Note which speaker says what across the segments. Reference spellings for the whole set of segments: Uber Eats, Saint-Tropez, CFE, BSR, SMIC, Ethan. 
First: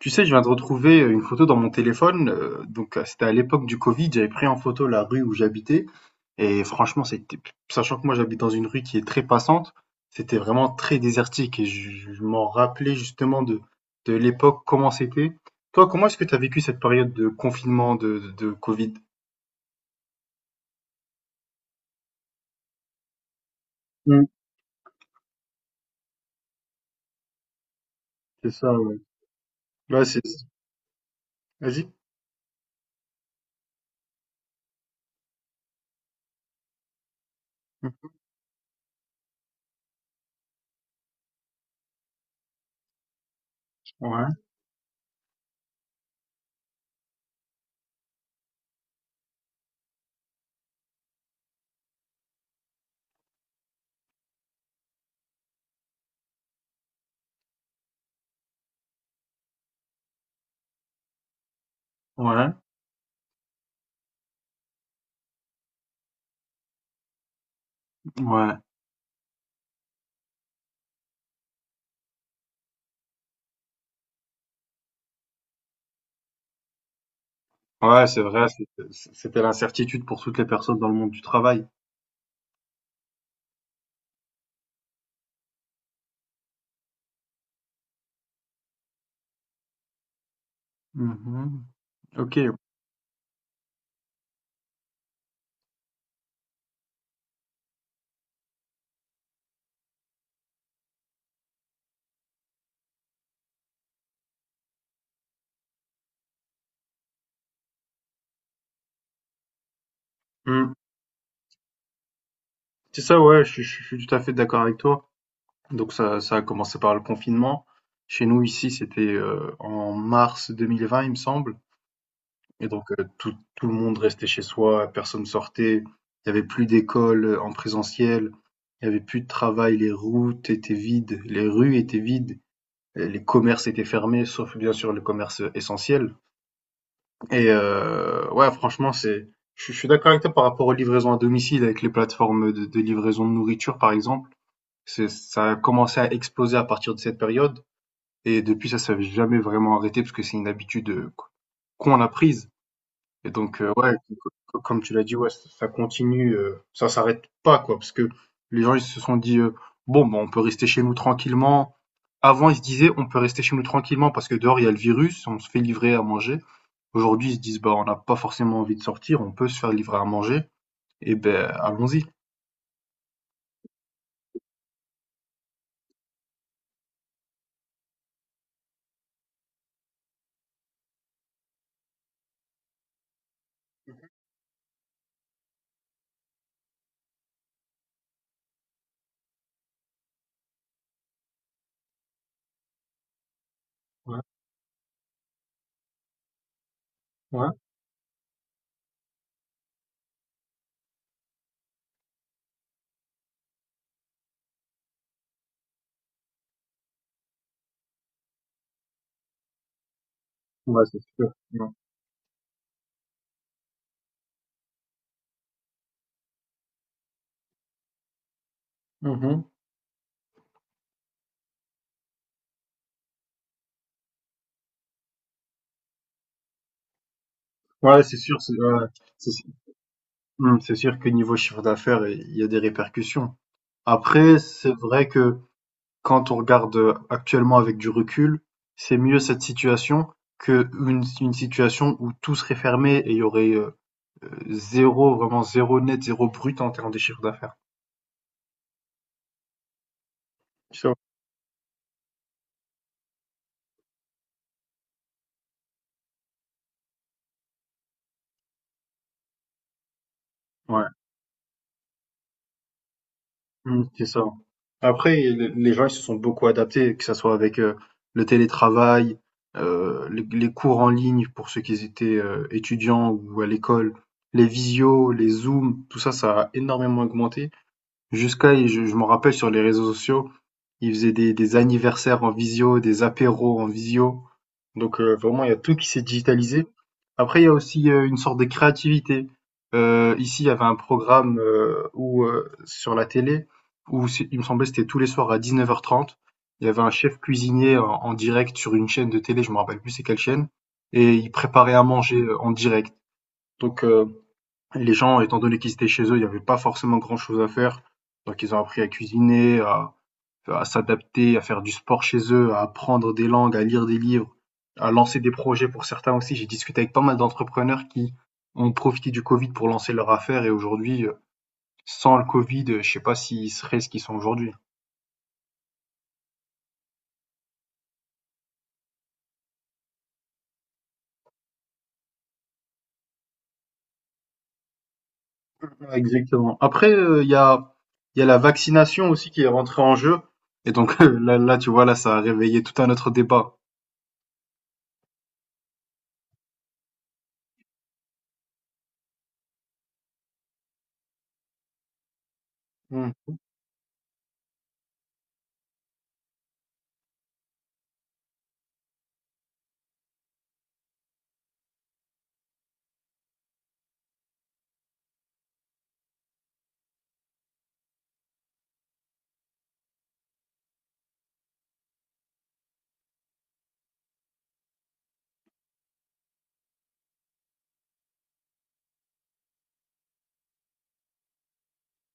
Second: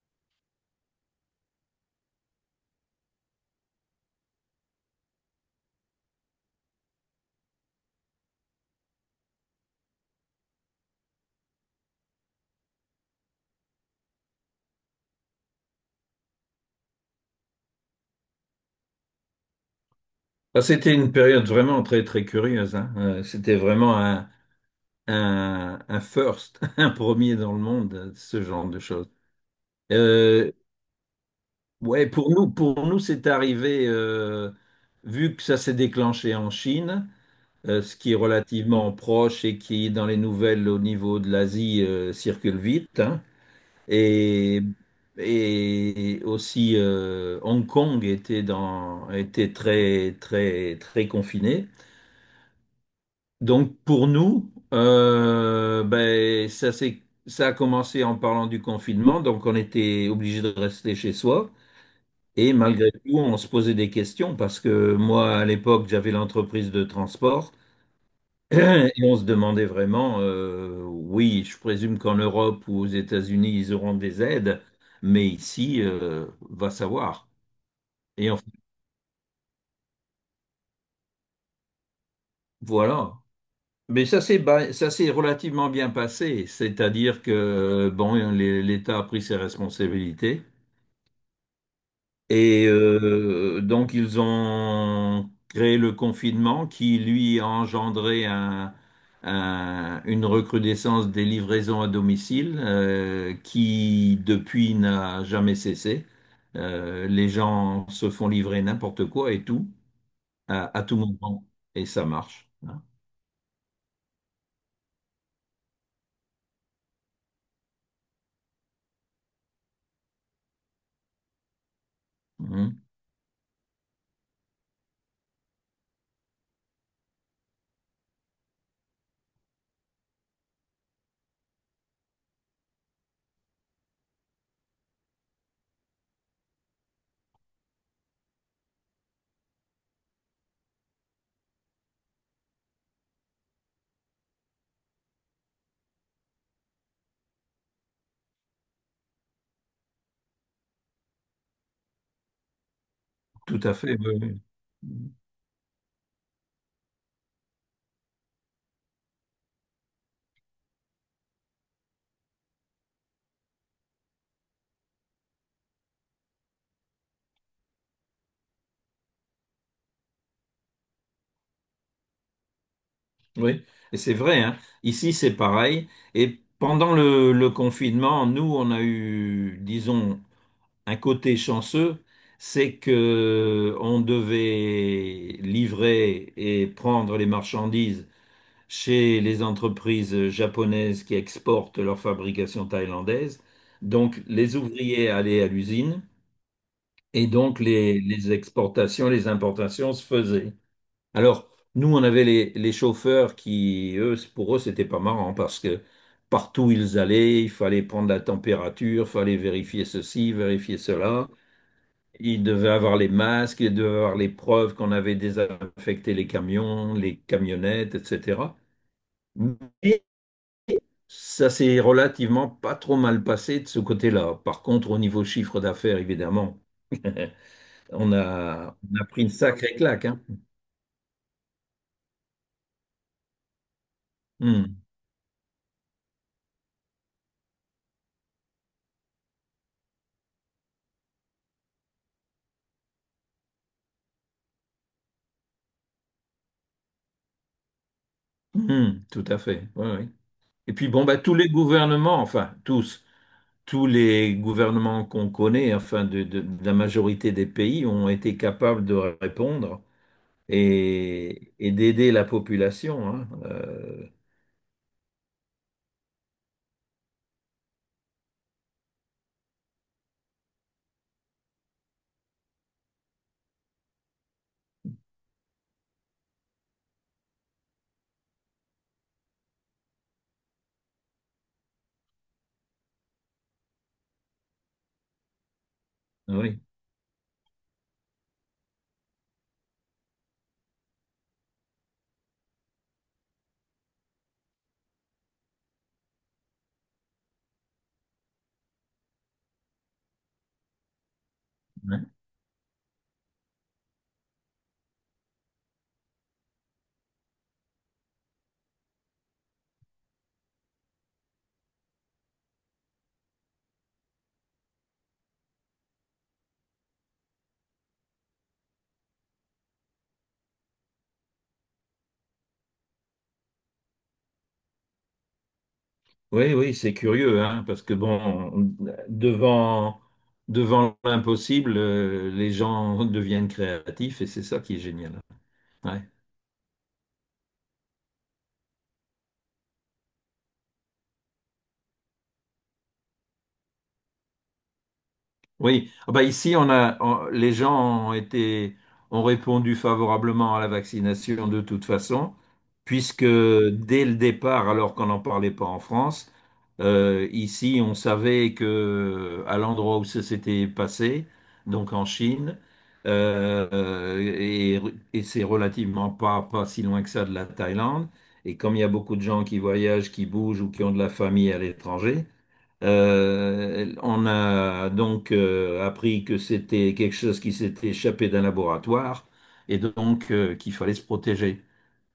Speaker 1: Tu sais, je viens de retrouver une photo dans mon téléphone. Donc, c'était à l'époque du Covid. J'avais pris en photo la rue où j'habitais. Et franchement, c'était, sachant que moi, j'habite dans une rue qui est très passante, c'était vraiment très désertique. Et je m'en rappelais justement de l'époque, comment c'était. Toi, comment est-ce que tu as vécu cette période de confinement, de Covid?
Speaker 2: Ah, c'était une période vraiment très très curieuse, hein. C'était vraiment
Speaker 1: Mm,
Speaker 2: un first, un premier dans le monde, ce
Speaker 1: c'est
Speaker 2: genre
Speaker 1: ça,
Speaker 2: de
Speaker 1: ouais.
Speaker 2: choses.
Speaker 1: Ouais, c'est,
Speaker 2: Euh,
Speaker 1: vas-y.
Speaker 2: ouais, pour nous, c'est arrivé vu que ça s'est déclenché en Chine, ce qui est relativement proche et qui dans les nouvelles au niveau de l'Asie circule vite, hein.
Speaker 1: Ouais.
Speaker 2: Et aussi Hong Kong était très très très confiné. Donc pour nous, ben, ça a commencé en parlant du confinement, donc on était obligé de rester chez soi. Et
Speaker 1: Ouais,
Speaker 2: malgré tout, on se posait des questions parce que moi, à l'époque, j'avais l'entreprise de transport
Speaker 1: ouais.
Speaker 2: et on se demandait vraiment, oui, je présume qu'en Europe ou aux États-Unis, ils auront des aides, mais ici, va savoir.
Speaker 1: Ouais, c'est
Speaker 2: Et enfin,
Speaker 1: vrai, c'était l'incertitude pour toutes les personnes dans le monde du travail.
Speaker 2: voilà. Mais ça s'est relativement bien passé, c'est-à-dire que bon, l'État a pris ses responsabilités
Speaker 1: Mhm. Ok.
Speaker 2: et donc ils ont créé le confinement qui lui a engendré une recrudescence des livraisons à domicile qui depuis n'a jamais cessé. Les gens se font livrer n'importe quoi et tout
Speaker 1: Mm.
Speaker 2: à tout moment et ça marche, hein.
Speaker 1: C'est ça, ouais, je suis tout à fait d'accord avec toi. Donc ça a commencé par le confinement. Chez nous, ici, c'était, en mars 2020, il me semble, et
Speaker 2: Mhm.
Speaker 1: donc tout le monde restait chez soi, personne sortait. Il y avait plus d'école, en présentiel, il y avait plus de travail, les routes étaient vides, les rues étaient vides, les commerces étaient fermés, sauf bien sûr les commerces essentiels, et ouais, franchement, c'est, je suis d'accord avec toi par rapport aux livraisons à domicile avec les plateformes de livraison de nourriture, par exemple. C'est, ça a commencé à exploser à partir de cette période et depuis ça ne s'est jamais vraiment arrêté parce que c'est une habitude, qu'on a prise. Et donc
Speaker 2: Tout à
Speaker 1: ouais,
Speaker 2: fait,
Speaker 1: c c
Speaker 2: oui,
Speaker 1: comme tu l'as
Speaker 2: oui.
Speaker 1: dit, ouais, ç ça continue, ça s'arrête pas, quoi, parce que les gens, ils se sont dit: «Bon, ben, on peut rester chez nous tranquillement». Avant, ils se disaient: «On peut rester chez nous tranquillement parce que dehors, il y a le virus, on se fait livrer à manger». Aujourd'hui, ils se disent: «Bah, on n'a pas forcément envie de sortir, on peut se faire livrer à manger et ben allons-y».
Speaker 2: Oui, et c'est vrai, hein. Ici, c'est pareil. Et pendant le confinement, nous, on a eu, disons, un côté chanceux, c'est que on devait livrer et prendre les marchandises chez les entreprises japonaises qui exportent leur fabrication thaïlandaise.
Speaker 1: Ouais,
Speaker 2: Donc, les ouvriers allaient à l'usine et
Speaker 1: ouais.
Speaker 2: donc les exportations, les importations se faisaient. Alors, nous, on avait les chauffeurs qui, eux, pour eux, c'était pas marrant parce que partout où ils allaient, il fallait prendre la température, fallait vérifier ceci, vérifier
Speaker 1: Ouais, c'est
Speaker 2: cela.
Speaker 1: sûr. Mmh.
Speaker 2: Ils devaient avoir les masques, ils devaient avoir les preuves qu'on avait désinfecté les camions, les camionnettes, etc.
Speaker 1: Mmh.
Speaker 2: Mais ça s'est relativement pas trop mal passé de ce côté-là. Par contre, au niveau chiffre d'affaires, évidemment,
Speaker 1: Ouais, c'est sûr, c'est, ouais,
Speaker 2: on a pris une
Speaker 1: c'est sûr,
Speaker 2: sacrée claque, hein.
Speaker 1: mmh, c'est sûr que niveau chiffre d'affaires, il y a des répercussions. Après, c'est
Speaker 2: Hum,
Speaker 1: vrai que quand on regarde actuellement avec du recul, c'est mieux cette situation que une situation où tout serait fermé et il y aurait zéro, vraiment zéro net, zéro brut en termes de chiffre d'affaires.
Speaker 2: tout à fait. Oui. Et puis
Speaker 1: Sure.
Speaker 2: bon, bah, tous les gouvernements, enfin tous, tous les gouvernements qu'on connaît, enfin de la majorité des pays, ont été capables de répondre
Speaker 1: Ouais.
Speaker 2: et d'aider la population, hein.
Speaker 1: Mmh, c'est ça. Après, les gens, ils se sont beaucoup adaptés, que ça soit avec le télétravail, les cours en ligne pour ceux qui étaient étudiants ou à l'école, les visios, les zooms, tout ça, ça a énormément augmenté. Jusqu'à, je m'en rappelle, sur les réseaux sociaux, ils faisaient des anniversaires en visio, des apéros en visio. Donc, vraiment, il y a tout qui s'est
Speaker 2: Oui.
Speaker 1: digitalisé. Après, il y a aussi, une sorte de créativité. Ici, il y avait un programme, où, sur la télé, où c'est, il me semblait que c'était tous les soirs à 19:30. Il y avait un chef cuisinier en direct sur une chaîne de télé, je me rappelle plus c'est quelle chaîne, et il préparait à
Speaker 2: Ouais.
Speaker 1: manger, en direct. Donc, les gens, étant donné qu'ils étaient chez eux, il n'y avait pas forcément grand-chose à faire. Donc ils ont appris à cuisiner, à s'adapter, à faire du sport chez eux, à apprendre des langues, à lire des livres, à lancer des projets pour certains aussi. J'ai discuté avec pas mal d'entrepreneurs qui ont profité du Covid pour lancer leur affaire et aujourd'hui, sans le Covid, je sais pas s'ils seraient ce qu'ils sont aujourd'hui.
Speaker 2: Oui, oui, c'est curieux, hein, parce que bon, on- devant, devant l'impossible, les gens deviennent créatifs et c'est ça qui est génial.
Speaker 1: Ouais,
Speaker 2: Ouais.
Speaker 1: exactement. Après, il y a la vaccination aussi qui est rentrée en jeu. Et donc là, là, tu vois, là, ça a réveillé tout un autre débat.
Speaker 2: Oui. Ah bah ici les gens ont été ont répondu favorablement à la vaccination de toute façon,
Speaker 1: Hmm.
Speaker 2: puisque dès le départ, alors qu'on n'en parlait pas en France, ici on savait que à l'endroit où ça s'était passé, donc en Chine, euh, euh, et, et c'est relativement pas pas si loin que ça de la Thaïlande, et comme il y a beaucoup de gens qui voyagent, qui bougent ou qui ont de la famille à l'étranger. On a donc appris que c'était quelque chose qui s'était échappé d'un laboratoire et donc qu'il fallait se protéger.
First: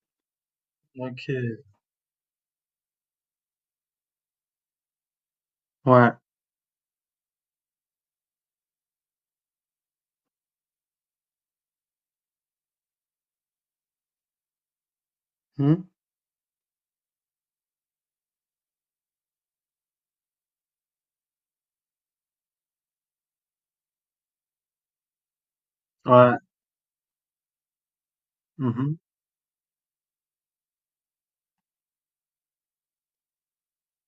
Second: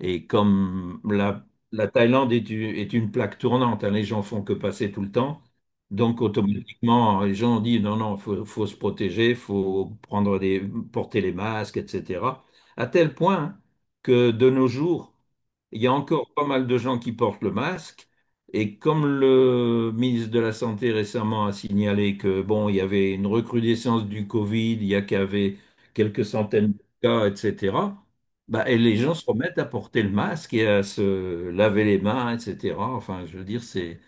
Speaker 2: Et comme
Speaker 1: Ok.
Speaker 2: la Thaïlande est une plaque tournante, hein, les gens font que passer tout le temps.
Speaker 1: Ouais.
Speaker 2: Donc automatiquement, les gens ont dit non, non, faut, faut se protéger, faut prendre des, porter les masques, etc. À tel point que de nos jours,
Speaker 1: Hmm.
Speaker 2: il y a encore pas mal de gens qui portent le masque. Et comme le ministre de la Santé récemment a signalé que bon, il y avait une recrudescence du Covid, il y a qu'avait quelques
Speaker 1: Ouais.
Speaker 2: centaines de cas, etc. Bah, et les
Speaker 1: Mmh.
Speaker 2: gens se remettent à porter le masque et à se laver les mains, etc. Enfin, je veux dire, c'est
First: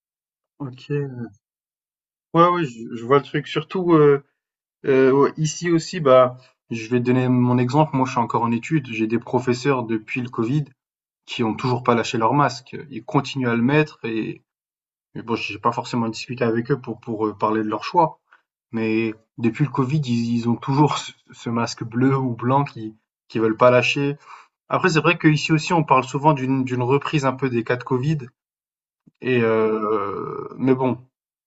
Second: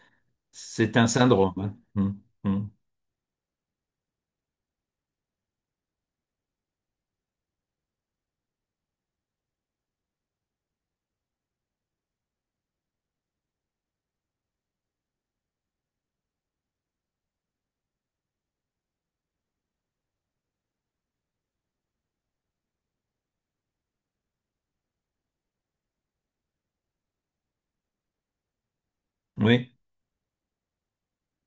Speaker 1: OK.
Speaker 2: c'est un syndrome, hein.
Speaker 1: Ouais, ouais, je vois le truc. Surtout, ouais, ici aussi, bah, je vais te donner mon exemple. Moi, je suis encore en études. J'ai des professeurs depuis le Covid qui ont toujours pas lâché leur masque. Ils continuent à le mettre et, mais bon, j'ai pas forcément discuté avec eux pour parler de leur choix. Mais depuis le Covid, ils ont toujours ce masque bleu ou blanc qui veulent pas lâcher. Après, c'est vrai qu'ici aussi, on parle souvent d'une reprise un peu des cas de Covid. Et
Speaker 2: Oui.
Speaker 1: mais bon,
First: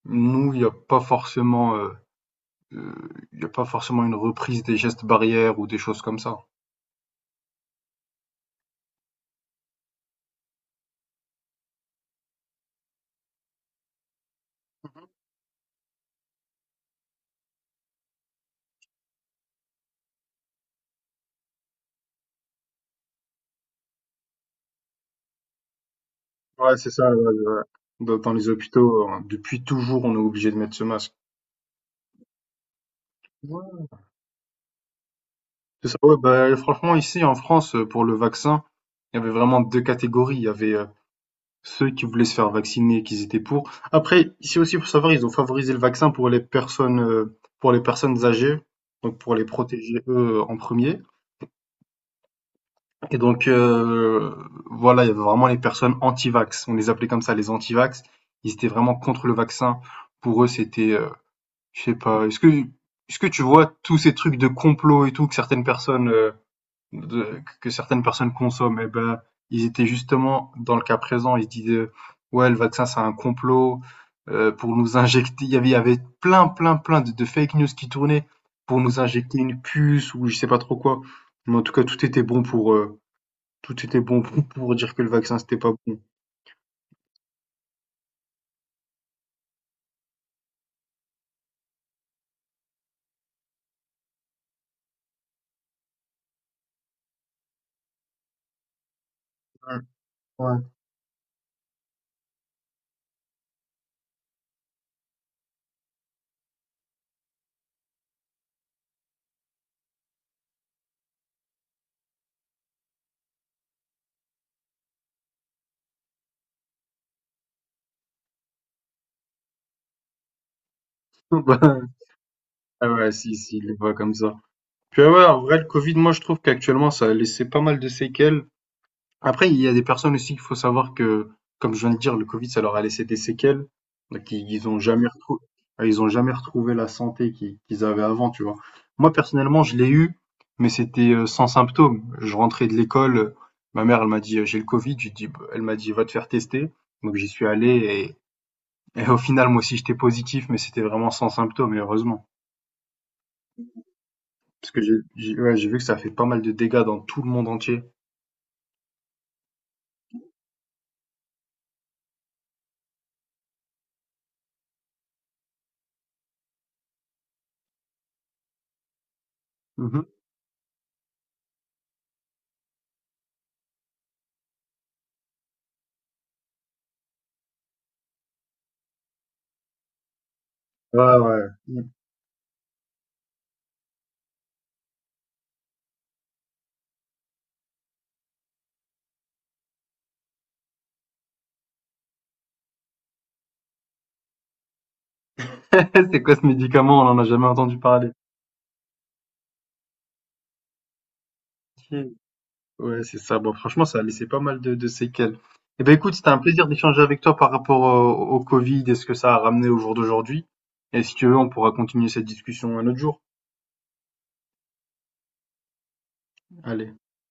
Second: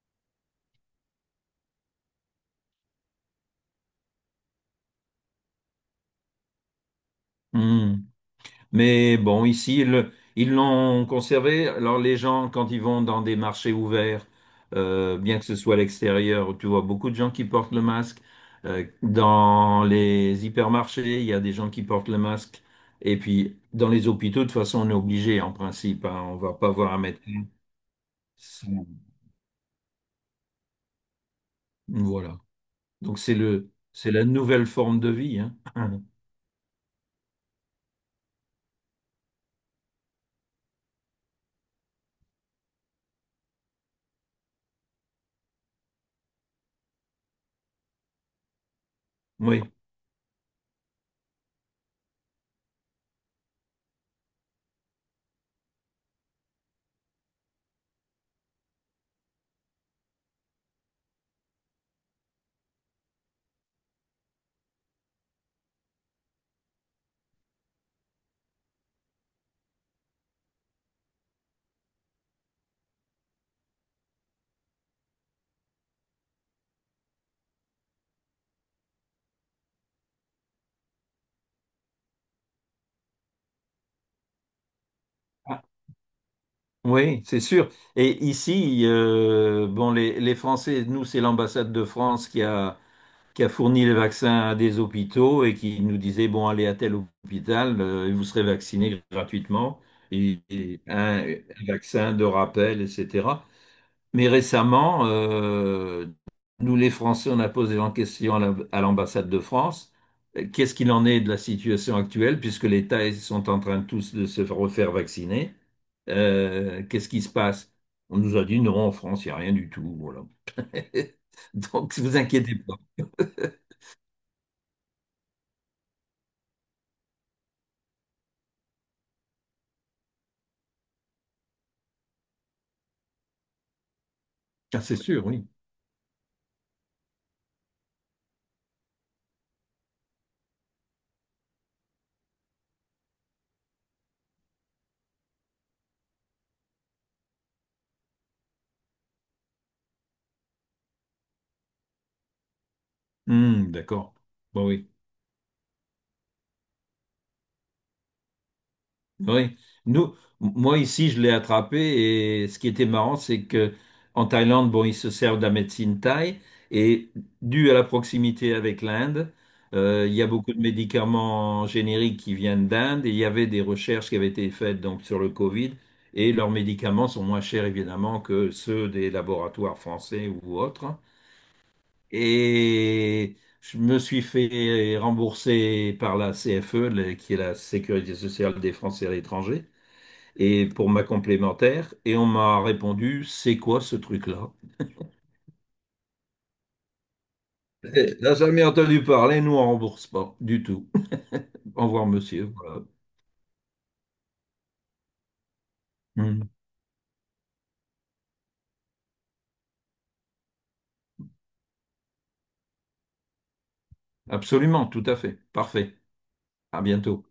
Speaker 1: nous, heu, il y a pas forcément une reprise des gestes barrières ou des choses comme ça.
Speaker 2: Hum. Mais bon, ici, ils l'ont conservé. Alors, les gens, quand ils vont dans des marchés ouverts, bien que ce soit à l'extérieur, tu vois beaucoup de gens qui portent le masque. Dans les hypermarchés, il y a des gens qui portent le masque. Et puis, dans les hôpitaux, de toute façon, on est obligé, en principe, hein. On va pas
Speaker 1: Ouais, c'est
Speaker 2: voir un
Speaker 1: ça, ouais,
Speaker 2: médecin
Speaker 1: ouais. Dans les
Speaker 2: sans-
Speaker 1: hôpitaux, depuis toujours, on est obligé de mettre ce masque.
Speaker 2: voilà. Donc
Speaker 1: Ouais.
Speaker 2: c'est la nouvelle forme de vie, hein.
Speaker 1: C'est ça, ouais, bah, franchement, ici, en France, pour le vaccin, il y avait vraiment 2 catégories. Il y avait, ceux qui voulaient se faire vacciner et qu'ils étaient pour. Après, ici aussi, faut savoir, ils ont favorisé le vaccin pour les personnes âgées, donc pour les
Speaker 2: Oui.
Speaker 1: protéger, eux, en premier. Et donc, voilà, il y avait vraiment les personnes anti-vax. On les appelait comme ça, les anti-vax. Ils étaient vraiment contre le vaccin. Pour eux, c'était, je sais pas, est-ce que tu vois tous ces trucs de complot et tout que certaines personnes, de que certaines personnes consomment? Eh ben, ils étaient justement dans le cas présent, ils se disaient: «Ouais, le vaccin, c'est un complot, pour nous injecter». Il y avait plein, plein, plein de fake news qui tournaient pour nous injecter une puce ou je sais pas trop quoi. Mais en tout cas, tout était bon pour dire que le vaccin, c'était
Speaker 2: Ah,
Speaker 1: pas bon.
Speaker 2: oui, c'est sûr. Et ici, bon, les Français, nous, c'est l'ambassade de France qui a fourni les vaccins à des hôpitaux et qui nous disait, bon, allez à tel hôpital, et vous serez vacciné gratuitement,
Speaker 1: Ouais,
Speaker 2: et un vaccin de rappel, etc. Mais récemment, nous les Français, on a posé en question à l'ambassade de France, qu'est-ce qu'il en est de la situation actuelle, puisque les Thaïs sont en train tous de se refaire vacciner. Qu'est-ce qui se passe? On nous a dit non, en France, il n'y a rien du tout. Voilà.
Speaker 1: bah,
Speaker 2: Donc, vous inquiétez pas.
Speaker 1: ah ouais, si, si, il est pas comme ça. Puis ah ouais, en vrai, le Covid, moi, je trouve qu'actuellement, ça a laissé pas mal de séquelles. Après, il y a des personnes aussi qu'il faut savoir que, comme je viens de dire, le Covid, ça leur a laissé des séquelles. Donc,
Speaker 2: Ah, c'est sûr, oui.
Speaker 1: ils ont jamais retrouvé la santé qu'ils avaient avant, tu vois. Moi, personnellement, je l'ai eu, mais c'était sans symptômes. Je rentrais de l'école, ma mère, elle m'a dit, j'ai le Covid. J'ai dit, bah, elle m'a dit, va te faire tester. Donc, j'y suis allé. Et au final, moi aussi, j'étais positif, mais c'était vraiment sans symptômes, et heureusement.
Speaker 2: Hmm, d'accord. Bon,
Speaker 1: Parce que
Speaker 2: oui.
Speaker 1: ouais, j'ai vu que ça fait pas mal de dégâts dans tout le monde entier.
Speaker 2: Oui, nous, moi ici, je l'ai attrapé et ce qui était marrant, c'est que en Thaïlande, bon, ils se servent de la médecine thaï et dû à la proximité avec l'Inde,
Speaker 1: Mhm.
Speaker 2: il y a beaucoup de médicaments génériques qui viennent d'Inde et il y avait des recherches qui avaient été faites donc sur le Covid et leurs médicaments sont moins chers évidemment que ceux des laboratoires français ou autres.
Speaker 1: Ouais, ouais.
Speaker 2: Et je me suis fait rembourser par la CFE, qui est la Sécurité sociale des Français à l'étranger et pour ma complémentaire, et on m'a répondu, c'est quoi ce truc-là?
Speaker 1: C'est quoi ce médicament? On en a jamais entendu parler.
Speaker 2: Eh, n'a jamais entendu parler, nous on rembourse pas du tout. Au
Speaker 1: Ok.
Speaker 2: revoir, monsieur. Voilà.
Speaker 1: Ouais, c'est ça. Bon, franchement, ça a laissé pas mal de séquelles. Eh ben, écoute, c'était un
Speaker 2: Mm.
Speaker 1: plaisir d'échanger avec toi par rapport au Covid et ce que ça a ramené au jour d'aujourd'hui. Et si tu veux, on pourra continuer cette discussion un autre jour.
Speaker 2: Absolument, tout à fait. Parfait. À
Speaker 1: Allez.
Speaker 2: bientôt.